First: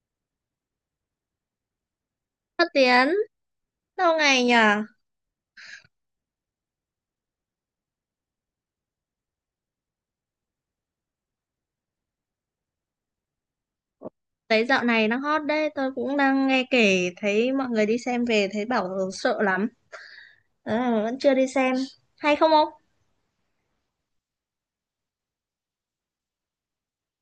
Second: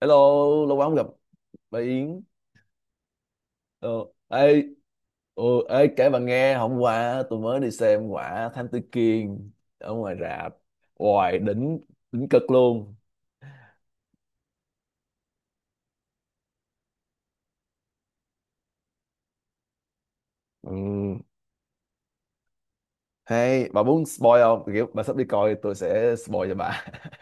Hello, lâu quá không gặp bà Yến. Phát Tiến, Ờ, lâu ngày ê, nhờ? Kể bà nghe, hôm qua tôi mới đi xem quả Thám Tử Kiên ở ngoài rạp. Hoài đỉnh, đỉnh cực luôn. Thấy dạo này đang hot đấy, tôi cũng đang nghe kể thấy mọi người đi xem về thấy bảo sợ lắm. Ừ. Ờ, vẫn chưa đi xem. Hay không ông? Hay, bà muốn spoil không? Kiểu bà sắp đi coi tôi sẽ spoil cho bà.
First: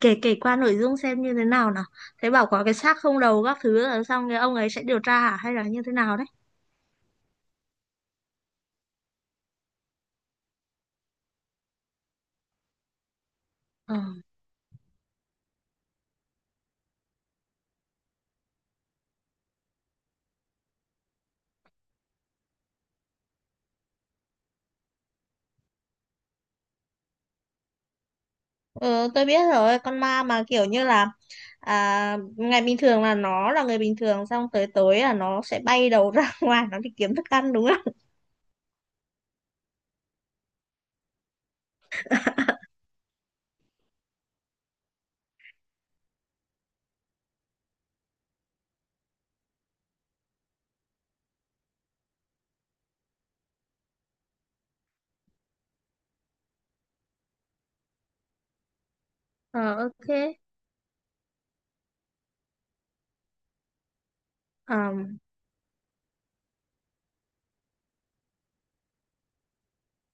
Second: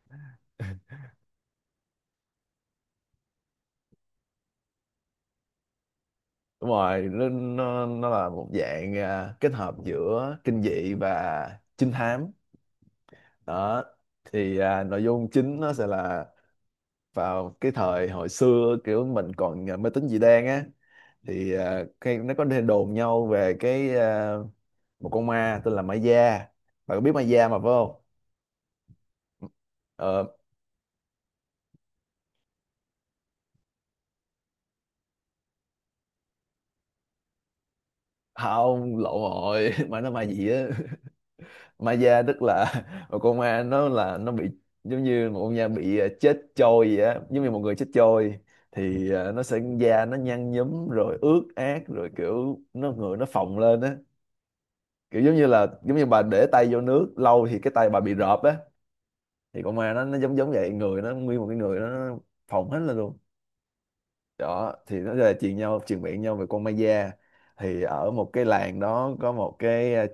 Kể kể qua nội dung xem như thế nào nào. Thấy bảo có cái xác không đầu các thứ rồi xong cái ông ấy sẽ điều tra hả? Hay là như thế nào đấy? Đúng rồi, nó là một dạng kết hợp giữa kinh dị và trinh thám. Đó, Ờ. Nội dung chính nó sẽ là vào cái thời hồi xưa kiểu mình còn mê tín dị đoan á cái nó có đồn nhau về cái một con ma tên là ma da, bạn có biết ma da mà phải không? Ừ, tôi biết rồi, con ma Ờ mà kiểu như là à, ngày bình thường là nó là người bình thường xong tới tối là nó sẽ bay đầu ra ngoài nó đi kiếm thức ăn đúng không? không, lộn rồi mà nó ma gì á ma da tức là một con ma nó là nó bị giống như một con ma bị chết trôi vậy á, giống như một người chết trôi thì nó sẽ da nó nhăn nhúm rồi ướt át rồi kiểu nó người nó phồng lên á, kiểu giống như là giống như bà để tay vô nước lâu thì cái tay bà bị rợp á, thì Ờ, con ma nó ok. nó giống giống vậy, người nó nguyên một cái người nó phồng hết lên luôn. Đó thì nó là truyền nhau truyền miệng nhau về con ma da, thì ở một cái làng đó có một cái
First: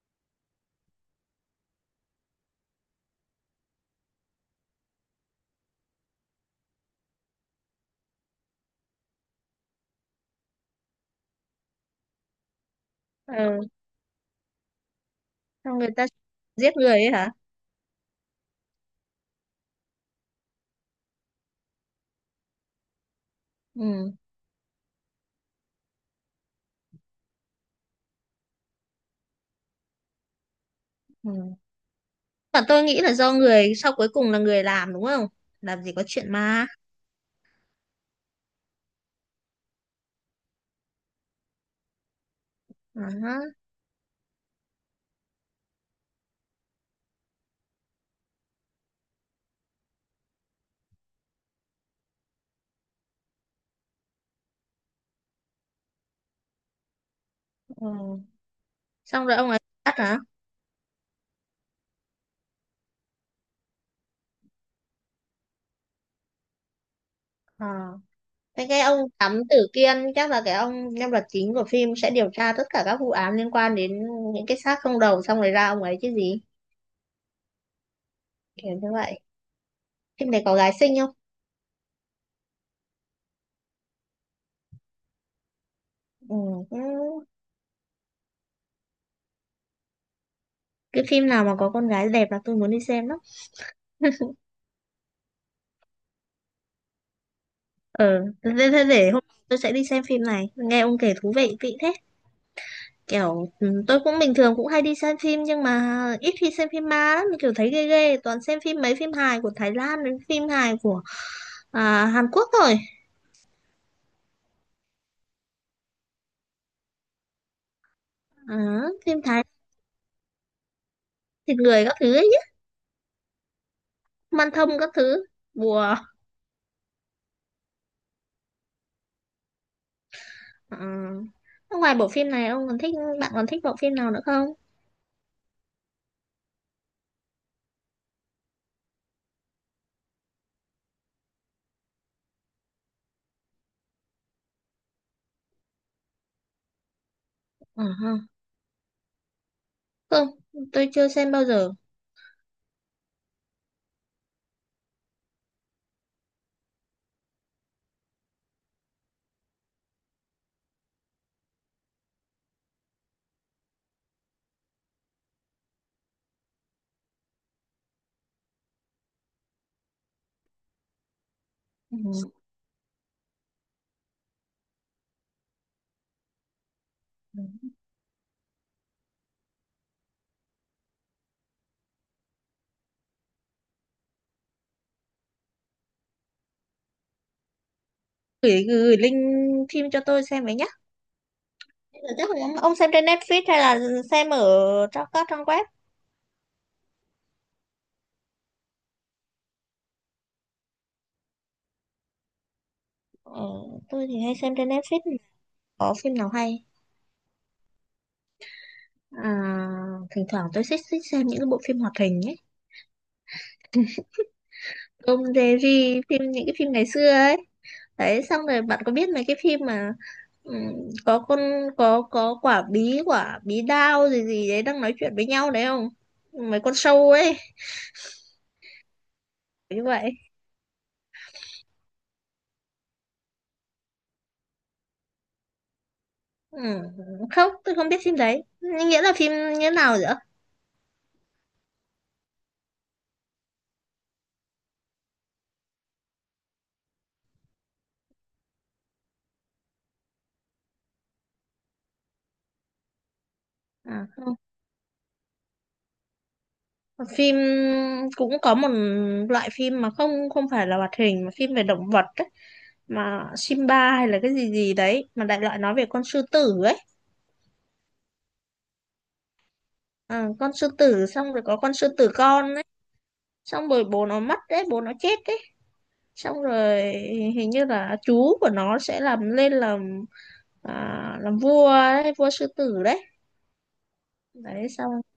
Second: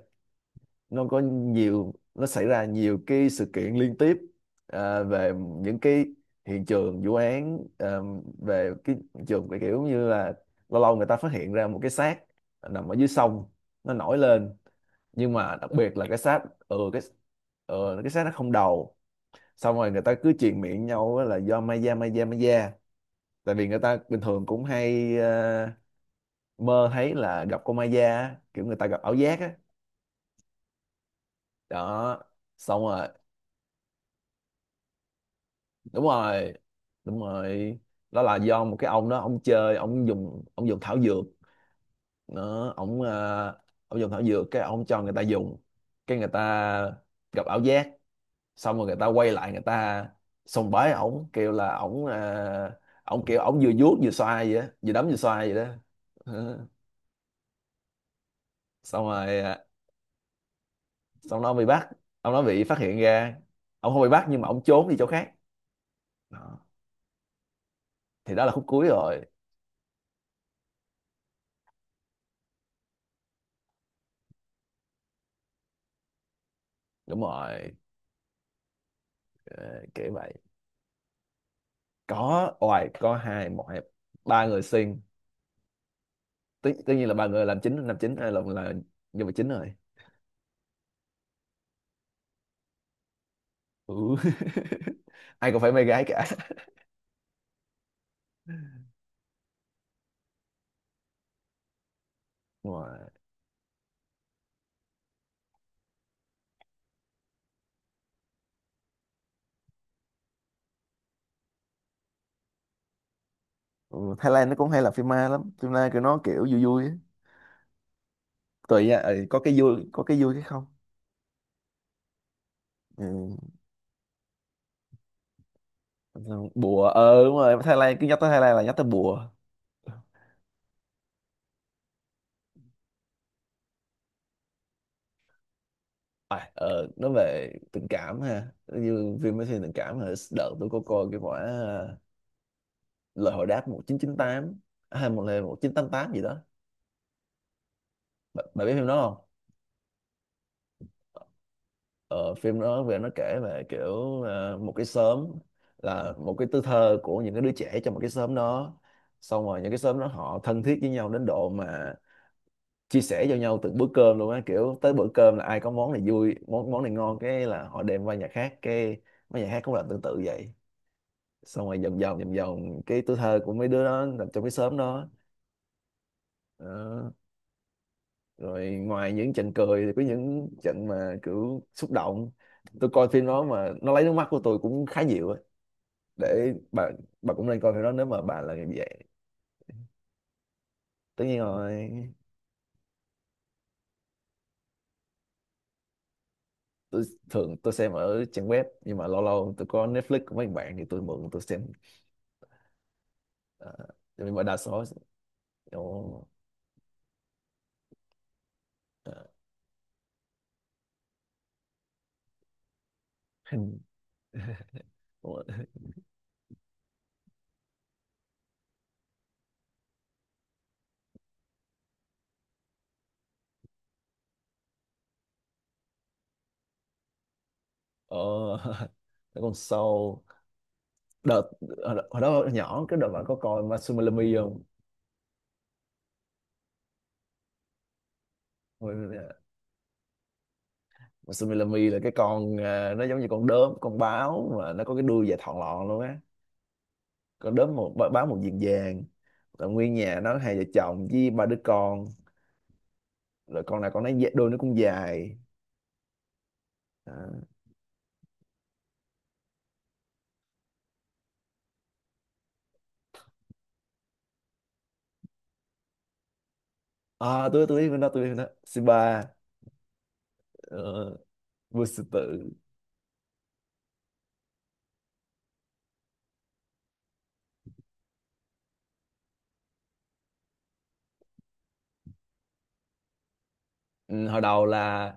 nó có nhiều, nó xảy ra nhiều cái sự kiện liên tiếp về những cái hiện trường vụ án về cái hiện trường cái kiểu như là lâu lâu người ta phát hiện ra một cái xác nằm ở dưới sông, Ờ. nó nổi lên. Nhưng mà đặc Xong người biệt là ta cái xác, giết ừ người cái ấy hả? ừ, cái xác nó không đầu. Xong rồi người ta cứ truyền miệng nhau á là do ma da, ma da, ma da. Tại vì người ta Ừ. bình thường cũng hay mơ thấy là gặp con ma da á, kiểu người ta gặp ảo giác á. Ừ. Đó, Mà xong tôi nghĩ rồi, là do người sau cuối cùng là người làm đúng không? Làm gì đúng có chuyện rồi, ma. đúng rồi, đó là do một cái ông đó, ông chơi, ông dùng thảo dược. Nó ông Ờ. Ông dùng thảo dược, cái ông cho người ta dùng, cái người ta gặp ảo giác. Xong rồi người ta quay lại, người ta sùng bái ổng, kêu là ổng ổng kiểu ổng vừa vuốt vừa xoa vậy á, vừa đấm vừa xoa vậy đó. Ờ, Ừ. xong Xong rồi rồi ông ấy ờ, bắt hả? xong nó bị bắt, ông nó bị phát hiện ra, ông không bị bắt nhưng mà ông trốn đi chỗ khác. Đó. Ờ. Thì đó là khúc Thế cái cuối ông rồi. thám tử Kiên chắc là cái ông nhân vật chính của phim sẽ điều tra tất cả các vụ án liên quan đến những cái xác không đầu xong rồi ra ông ấy chứ gì. Đúng rồi. Kiểu như vậy. Ờ, kiểu Phim vậy. này có gái xinh không? Có oài, có hai, một hai ba người xuyên Ừ. tất, Ừ. tất nhiên là ba người làm chính, làm chính, ai là nhân vật chính rồi. Cái phim nào mà có con gái đẹp là tôi muốn đi xem lắm. Ừ. ai cũng phải mê gái cả Ờ. Thế thế- thế để hôm tôi sẽ đi xem phim này. Nghe ông kể thú vị kỹ thế. đúng rồi. Kiểu ừ, tôi cũng bình thường cũng hay đi xem phim nhưng mà ít khi xem phim ma lắm kiểu thấy ghê ghê toàn xem phim mấy phim hài của Thái Lan đến phim hài của à, Hàn Quốc thôi. Ừ, Thái Lan nó cũng hay làm phim ma lắm, phim ma kiểu nó kiểu vui vui á. Ờ, Tùy nha, phim ừ, có Thái cái vui, có cái vui cái không. thịt người các thứ ấy nhá, Ừ. man thông các thứ bùa. Bùa, ờ đúng rồi, Thái Lan, cứ nhắc tới Thái Lan là nhắc tới bùa. Ờ. Ngoài bộ phim này ông còn thích bạn còn thích bộ phim nào nữa không? Nói về tình cảm ha, như phim mới thiên tình cảm là đợt tôi có coi cái quả lời hồi đáp 1998, hay một lời 1988 gì đó. Ờ ha. Bạn biết phim đó không? Không, tôi chưa xem bao giờ. Ờ, phim đó về nó kể về kiểu một cái xóm, là một cái tuổi thơ của những cái đứa trẻ trong một cái xóm đó. Xong rồi những cái xóm đó họ thân thiết với nhau đến độ mà chia sẻ cho nhau từng bữa cơm luôn á, kiểu tới bữa cơm là ai có món này vui, món món này ngon, cái là họ đem qua nhà khác, cái mấy nhà khác cũng làm tương tự vậy. Xong rồi Ừ. vòng vòng vòng vòng cái tuổi thơ của mấy đứa đó nằm trong cái xóm đó. Đó. Rồi ngoài những trận cười thì có những trận mà kiểu xúc động, tôi coi phim đó mà nó lấy nước mắt của tôi cũng khá nhiều á, để bà cũng nên coi phim đó nếu mà bà là Gửi người như gửi vậy. link phim cho tôi xem với nhá. Tất nhiên rồi. Chắc là ông xem trên Netflix hay là xem ở trong các trang web. Tôi thường tôi xem ở trang web nhưng mà lâu lâu tôi có Netflix của mấy bạn thì tôi mượn tôi xem. Ờ, Ờ, tôi thì nhưng hay mà xem đa trên số Netflix. Có phim ồ nào hay ờ, à, thỉnh thoảng tôi thích thích xem những cái bộ phim hoạt hình ấy. hình Tom ồ Jerry phim những cái phim ngày xưa ấy. Đấy xong rồi bạn có biết mấy cái phim mà ừm, có con có quả bí đao gì gì đấy đang nói chuyện với nhau đấy không? Mấy con sâu ấy ờ, còn như vậy. Soul đợt hồi đó nhỏ, cái đợt bạn có coi Masumilami không? Ừm, không tôi không biết phim đấy. Nhưng Ôi, nghĩa là phim như thế nào vậy ạ? Masumilami là cái con nó giống như con đốm, con báo mà nó có cái đuôi dài thọn lọn luôn á, con đốm một báo một diện vàng, là nguyên nhà nó hai vợ chồng với ba đứa con, rồi con nào con À, nấy đuôi nó cũng dài. à, phim cũng có một loại phim mà không không phải là hoạt hình mà phim về động vật ấy. Mà Simba hay là cái gì gì đấy mà đại loại nói về con sư tử ấy. à tôi biết con đó, tôi biết con đó, Simba. Ờ, con sư tử Uh, xong rồi có con vua sư sư tử tử. con ấy xong rồi bố nó mất đấy bố nó chết đấy xong rồi hình như là chú của nó sẽ làm lên làm à, làm vua đấy, vua sư tử đấy. Ừ, hồi đầu Đấy xong là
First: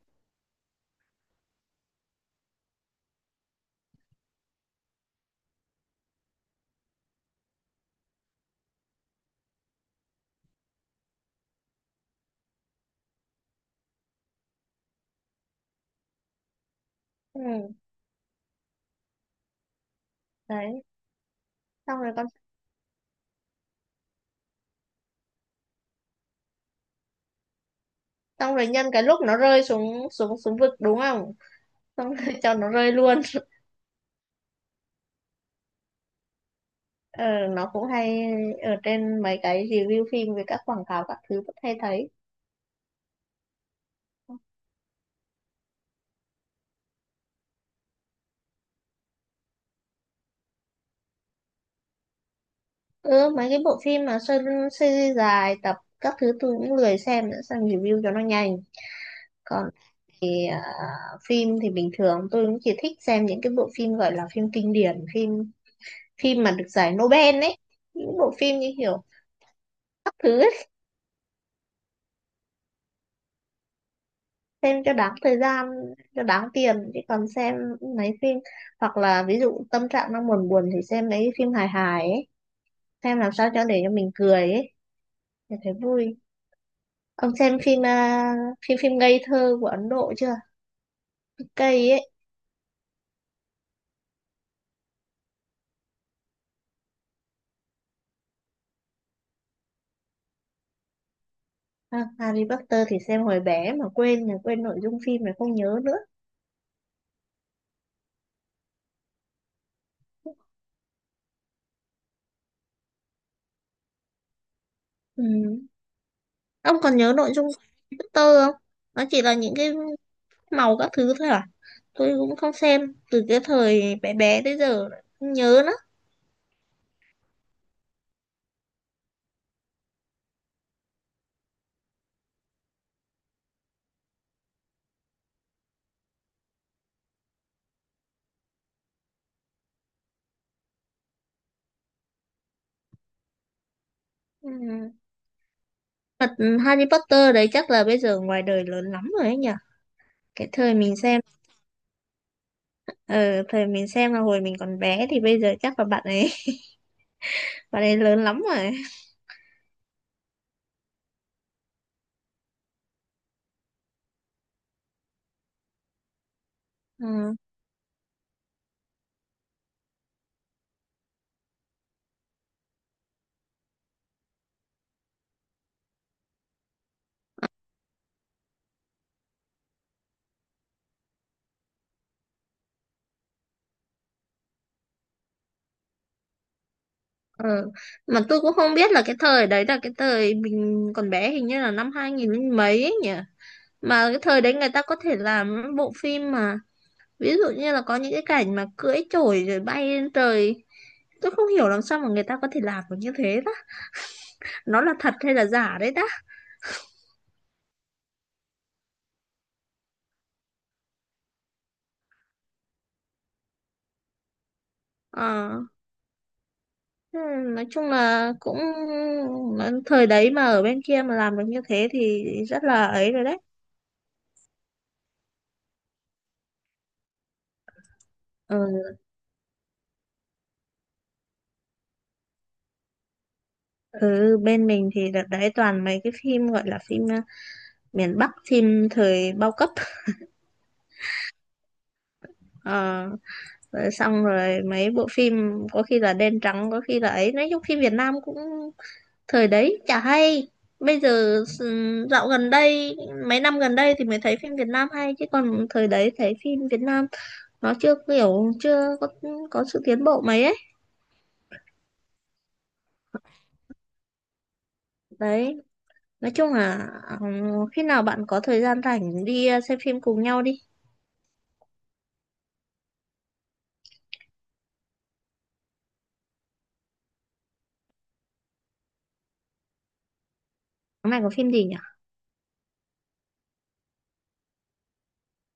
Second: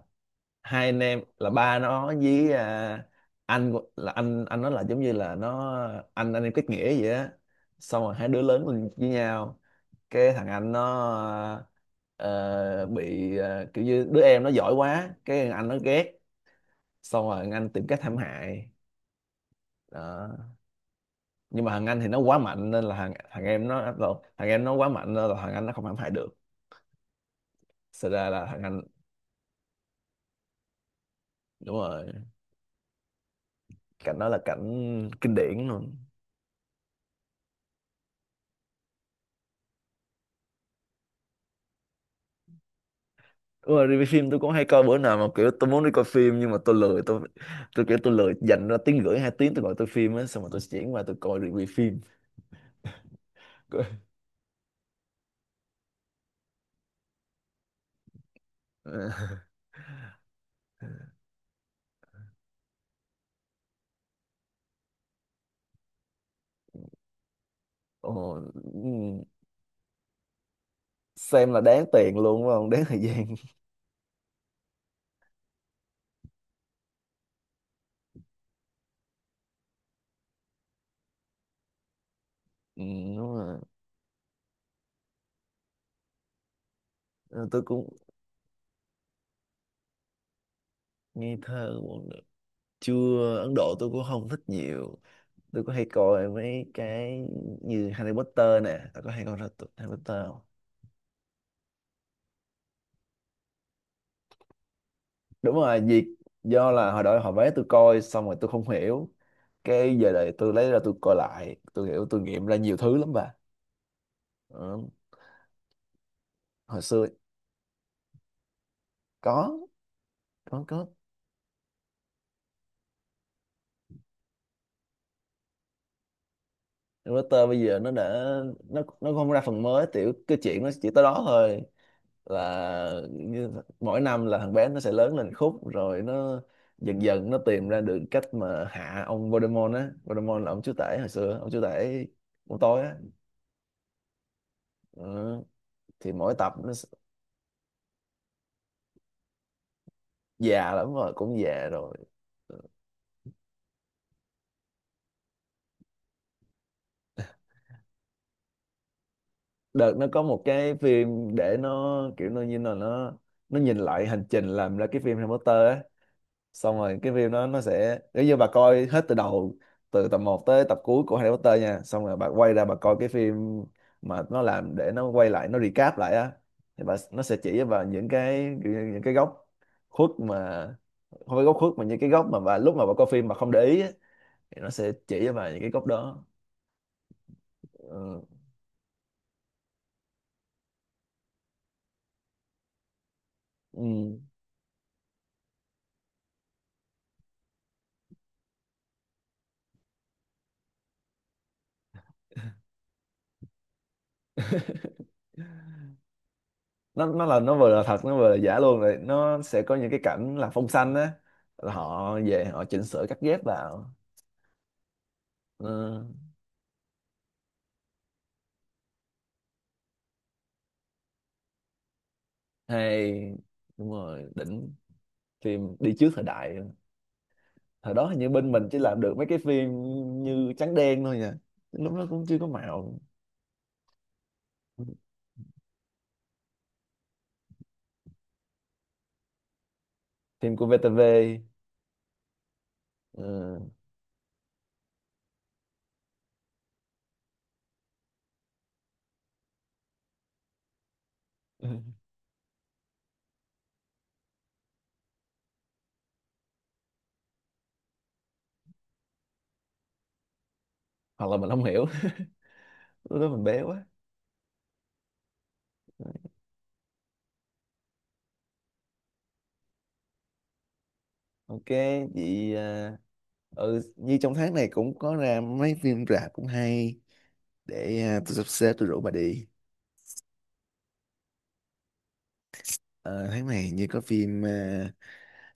hai anh em, là ba nó với là anh nó, là giống như là nó anh em kết nghĩa vậy á. Xong rồi hai đứa lớn lên với nhau, cái thằng anh nó ờ, bị kiểu như đứa em nó giỏi quá cái thằng anh nó ghét. Xong rồi ừ, thằng anh tìm cách hãm hại. Đó, đấy nhưng mà thằng xong anh thì rồi nó con quá mạnh nên là thằng thằng em nó, thằng em nó quá mạnh nên là thằng anh nó không hãm hại được. Xảy ra là xong thằng rồi anh, nhân cái lúc nó rơi xuống xuống xuống vực đúng không, đúng rồi, xong rồi cho nó rơi luôn. cảnh đó là cảnh kinh điển luôn. Ờ, nó cũng hay ở trên mấy cái review phim với các quảng cáo các thứ vẫn hay thấy. Đúng rồi, review phim tôi cũng hay coi, bữa nào mà kiểu tôi muốn đi coi phim nhưng mà tôi lười, tôi kiểu tôi lười dành ra tiếng rưỡi 2 tiếng tôi gọi tôi phim á, xong rồi tôi chuyển qua tôi coi review phim. Ừ, mấy cái bộ phim mà series dài tập các thứ tôi cũng lười xem nữa, xem review cho nó nhanh. Còn thì à, phim thì bình thường tôi cũng chỉ thích xem những cái bộ phim gọi là phim kinh điển, phim phim mà được giải Nobel ấy, những Ồ, bộ phim như kiểu ừm, các thứ ấy, xem là đáng tiền luôn đúng không, đáng thời gian. xem cho đáng thời gian cho đáng tiền, chứ còn xem mấy phim hoặc là ví dụ tâm trạng đang buồn buồn thì xem mấy phim hài hài ấy, Ừ, xem đúng làm sao rồi. cho để cho mình cười ấy, để thấy vui. Ông Ờ, xem tôi phim cũng à, phim phim ngây thơ của Ấn Độ chưa, nghe thơ cây cũng ấy. được. Chưa, Ấn Độ tôi cũng không thích nhiều. Tôi có hay coi mấy cái như Harry Potter nè, tôi có hay coi ra tụi Harry Potter không? À, Harry Potter thì xem hồi bé mà quên là quên nội dung phim này Đúng không rồi, nhớ nữa. việc do là hồi đó họ vé tôi coi xong rồi tôi không hiểu. Cái giờ này tôi lấy ra tôi coi lại, tôi hiểu, tôi nghiệm ra nhiều thứ lắm bà. Ờ, Ừ. Ông hồi còn xưa nhớ nội dung Harry Potter không, nó chỉ là những có, cái có màu có các thứ thôi à, tôi cũng không xem từ cái thời bé bé tới giờ không nhớ nữa. router. Bây giờ nó đã, nó không ra phần mới tiểu, cái chuyện nó chỉ tới đó thôi. Là như, mỗi năm là thằng bé nó sẽ lớn lên khúc rồi nó dần dần nó tìm ra được cách mà hạ ông Voldemort á. Voldemort là ông chúa tể hồi xưa, ông chúa tể của tôi á. Ừ. Ờ, thì Thật. mỗi tập nó Harry Potter đấy chắc là bây giờ ngoài đời lớn lắm rồi ấy nhỉ, cái già thời lắm mình rồi, xem. cũng già rồi. Ờ, Ờ, thời mình xem là hồi mình còn bé thì bây giờ chắc là bạn ấy, bạn ấy lớn lắm rồi. đợt nó có một cái phim để nó kiểu nó như là nó nhìn lại hành trình làm ra cái phim Harry Potter á. Xong rồi cái phim Ừ. đó nó sẽ nếu như bà coi hết từ đầu, từ tập một tới tập cuối của Harry Potter nha, xong rồi bà quay ra bà coi cái phim mà nó làm để nó quay lại nó recap lại á, thì bà, nó sẽ chỉ cho bà những cái kiểu như những cái góc khuất mà, không phải góc khuất mà những cái góc mà bà lúc mà bà coi phim mà không để ý á, thì nó sẽ chỉ cho bà những cái góc đó. Ừ. Mà Ừ. tôi cũng không biết là cái thời đấy là cái thời mình còn bé hình như là năm 2000 mấy ấy nhỉ. Mà Ừ. cái thời đấy người ta có thể làm những bộ phim mà ví dụ như là có những cái cảnh mà cưỡi chổi rồi bay lên trời. Tôi không hiểu làm sao mà người ta có thể làm được như thế đó. Nó là thật hay là giả đấy đó. Nó là nó vừa là thật, nó vừa là giả luôn, rồi nó sẽ có những cái cảnh là phông xanh á, là họ về họ chỉnh sửa cắt ghép vào. Ờ. Ờ, Ừ, nói chung là cũng thời đấy mà ở bên kia mà làm được như thế thì rất là hay, ấy rồi đấy. đúng rồi, đỉnh, phim đi trước thời đại. Thời đó hình như bên mình chỉ Ừ. làm được mấy cái phim như trắng đen thôi nha, lúc đó cũng chưa có màu. Ừ, bên mình thì đợt đấy toàn mấy cái phim gọi là phim ờ, miền Bắc, phim thời bao cấp. Phim của VTV, Ờ, ờ, rồi xong rồi mấy bộ phim có khi là đen trắng, có khi là ấy. Nói chung phim Việt Nam cũng thời đấy chả hay. Bây giờ dạo gần đây, mấy năm gần đây thì mới thấy phim Việt Nam hay. Chứ còn thời đấy thấy phim Việt Nam nó chưa kiểu, chưa có, có sự tiến bộ mấy ấy. hoặc là mình không hiểu lúc đó mình bé quá. Đấy, nói chung là ờ, khi nào bạn có thời gian rảnh đi ờ, xem phim cùng nhau đi. Ok chị ừ như trong tháng này cũng có ra mấy phim rạp cũng hay, để tôi sắp xếp tôi rủ bà đi. Tháng này có phim gì nhỉ? Ờ, tháng này như có phim à,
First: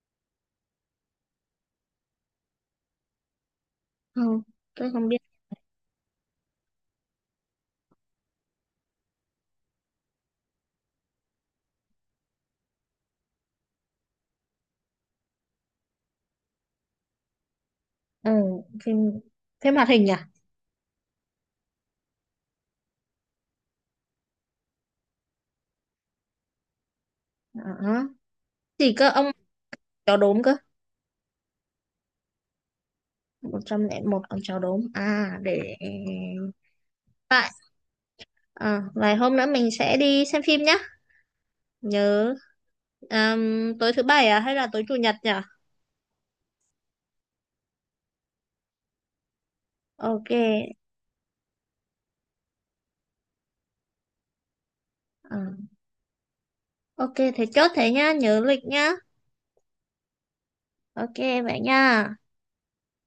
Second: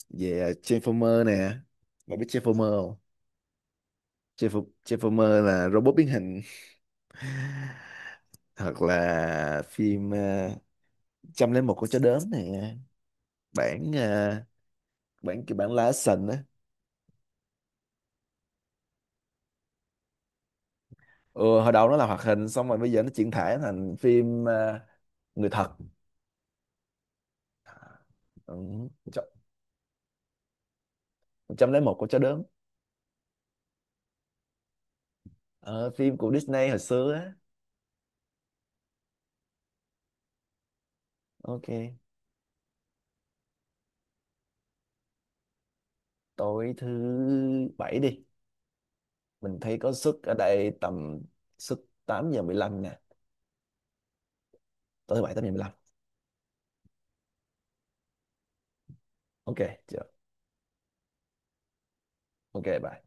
về à, Transformer nè, bà biết Transformer không? Không, tôi không biết. Transformer là robot biến hình. Hoặc là phim 101 con chó đớn nè, bản à, bản kiểu bản live action á. Ừ, phim phim hoạt hình à? Ừ, hồi đầu nó là hoạt hình xong rồi bây giờ nó chuyển thể thành phim người thật. Đó. Ừ, Gì cơ trăm ông, chó đốm cơ? lẻ một con chó đớn. 101 ông chó đốm à, để Ờ, phim của Disney hồi xưa á. tại à, vài hôm nữa mình sẽ đi xem phim nhá. Ok, Nhớ tối thứ bảy à hay là tối chủ nhật nhỉ? tối thứ bảy đi, mình thấy có suất Ok. ở đây tầm suất 8:15 nè, tối thứ bảy Ờ, 8:15. ok thế chốt thế nhá, nhớ lịch nhá. Ok chưa. Ok vậy nha. Ok bye.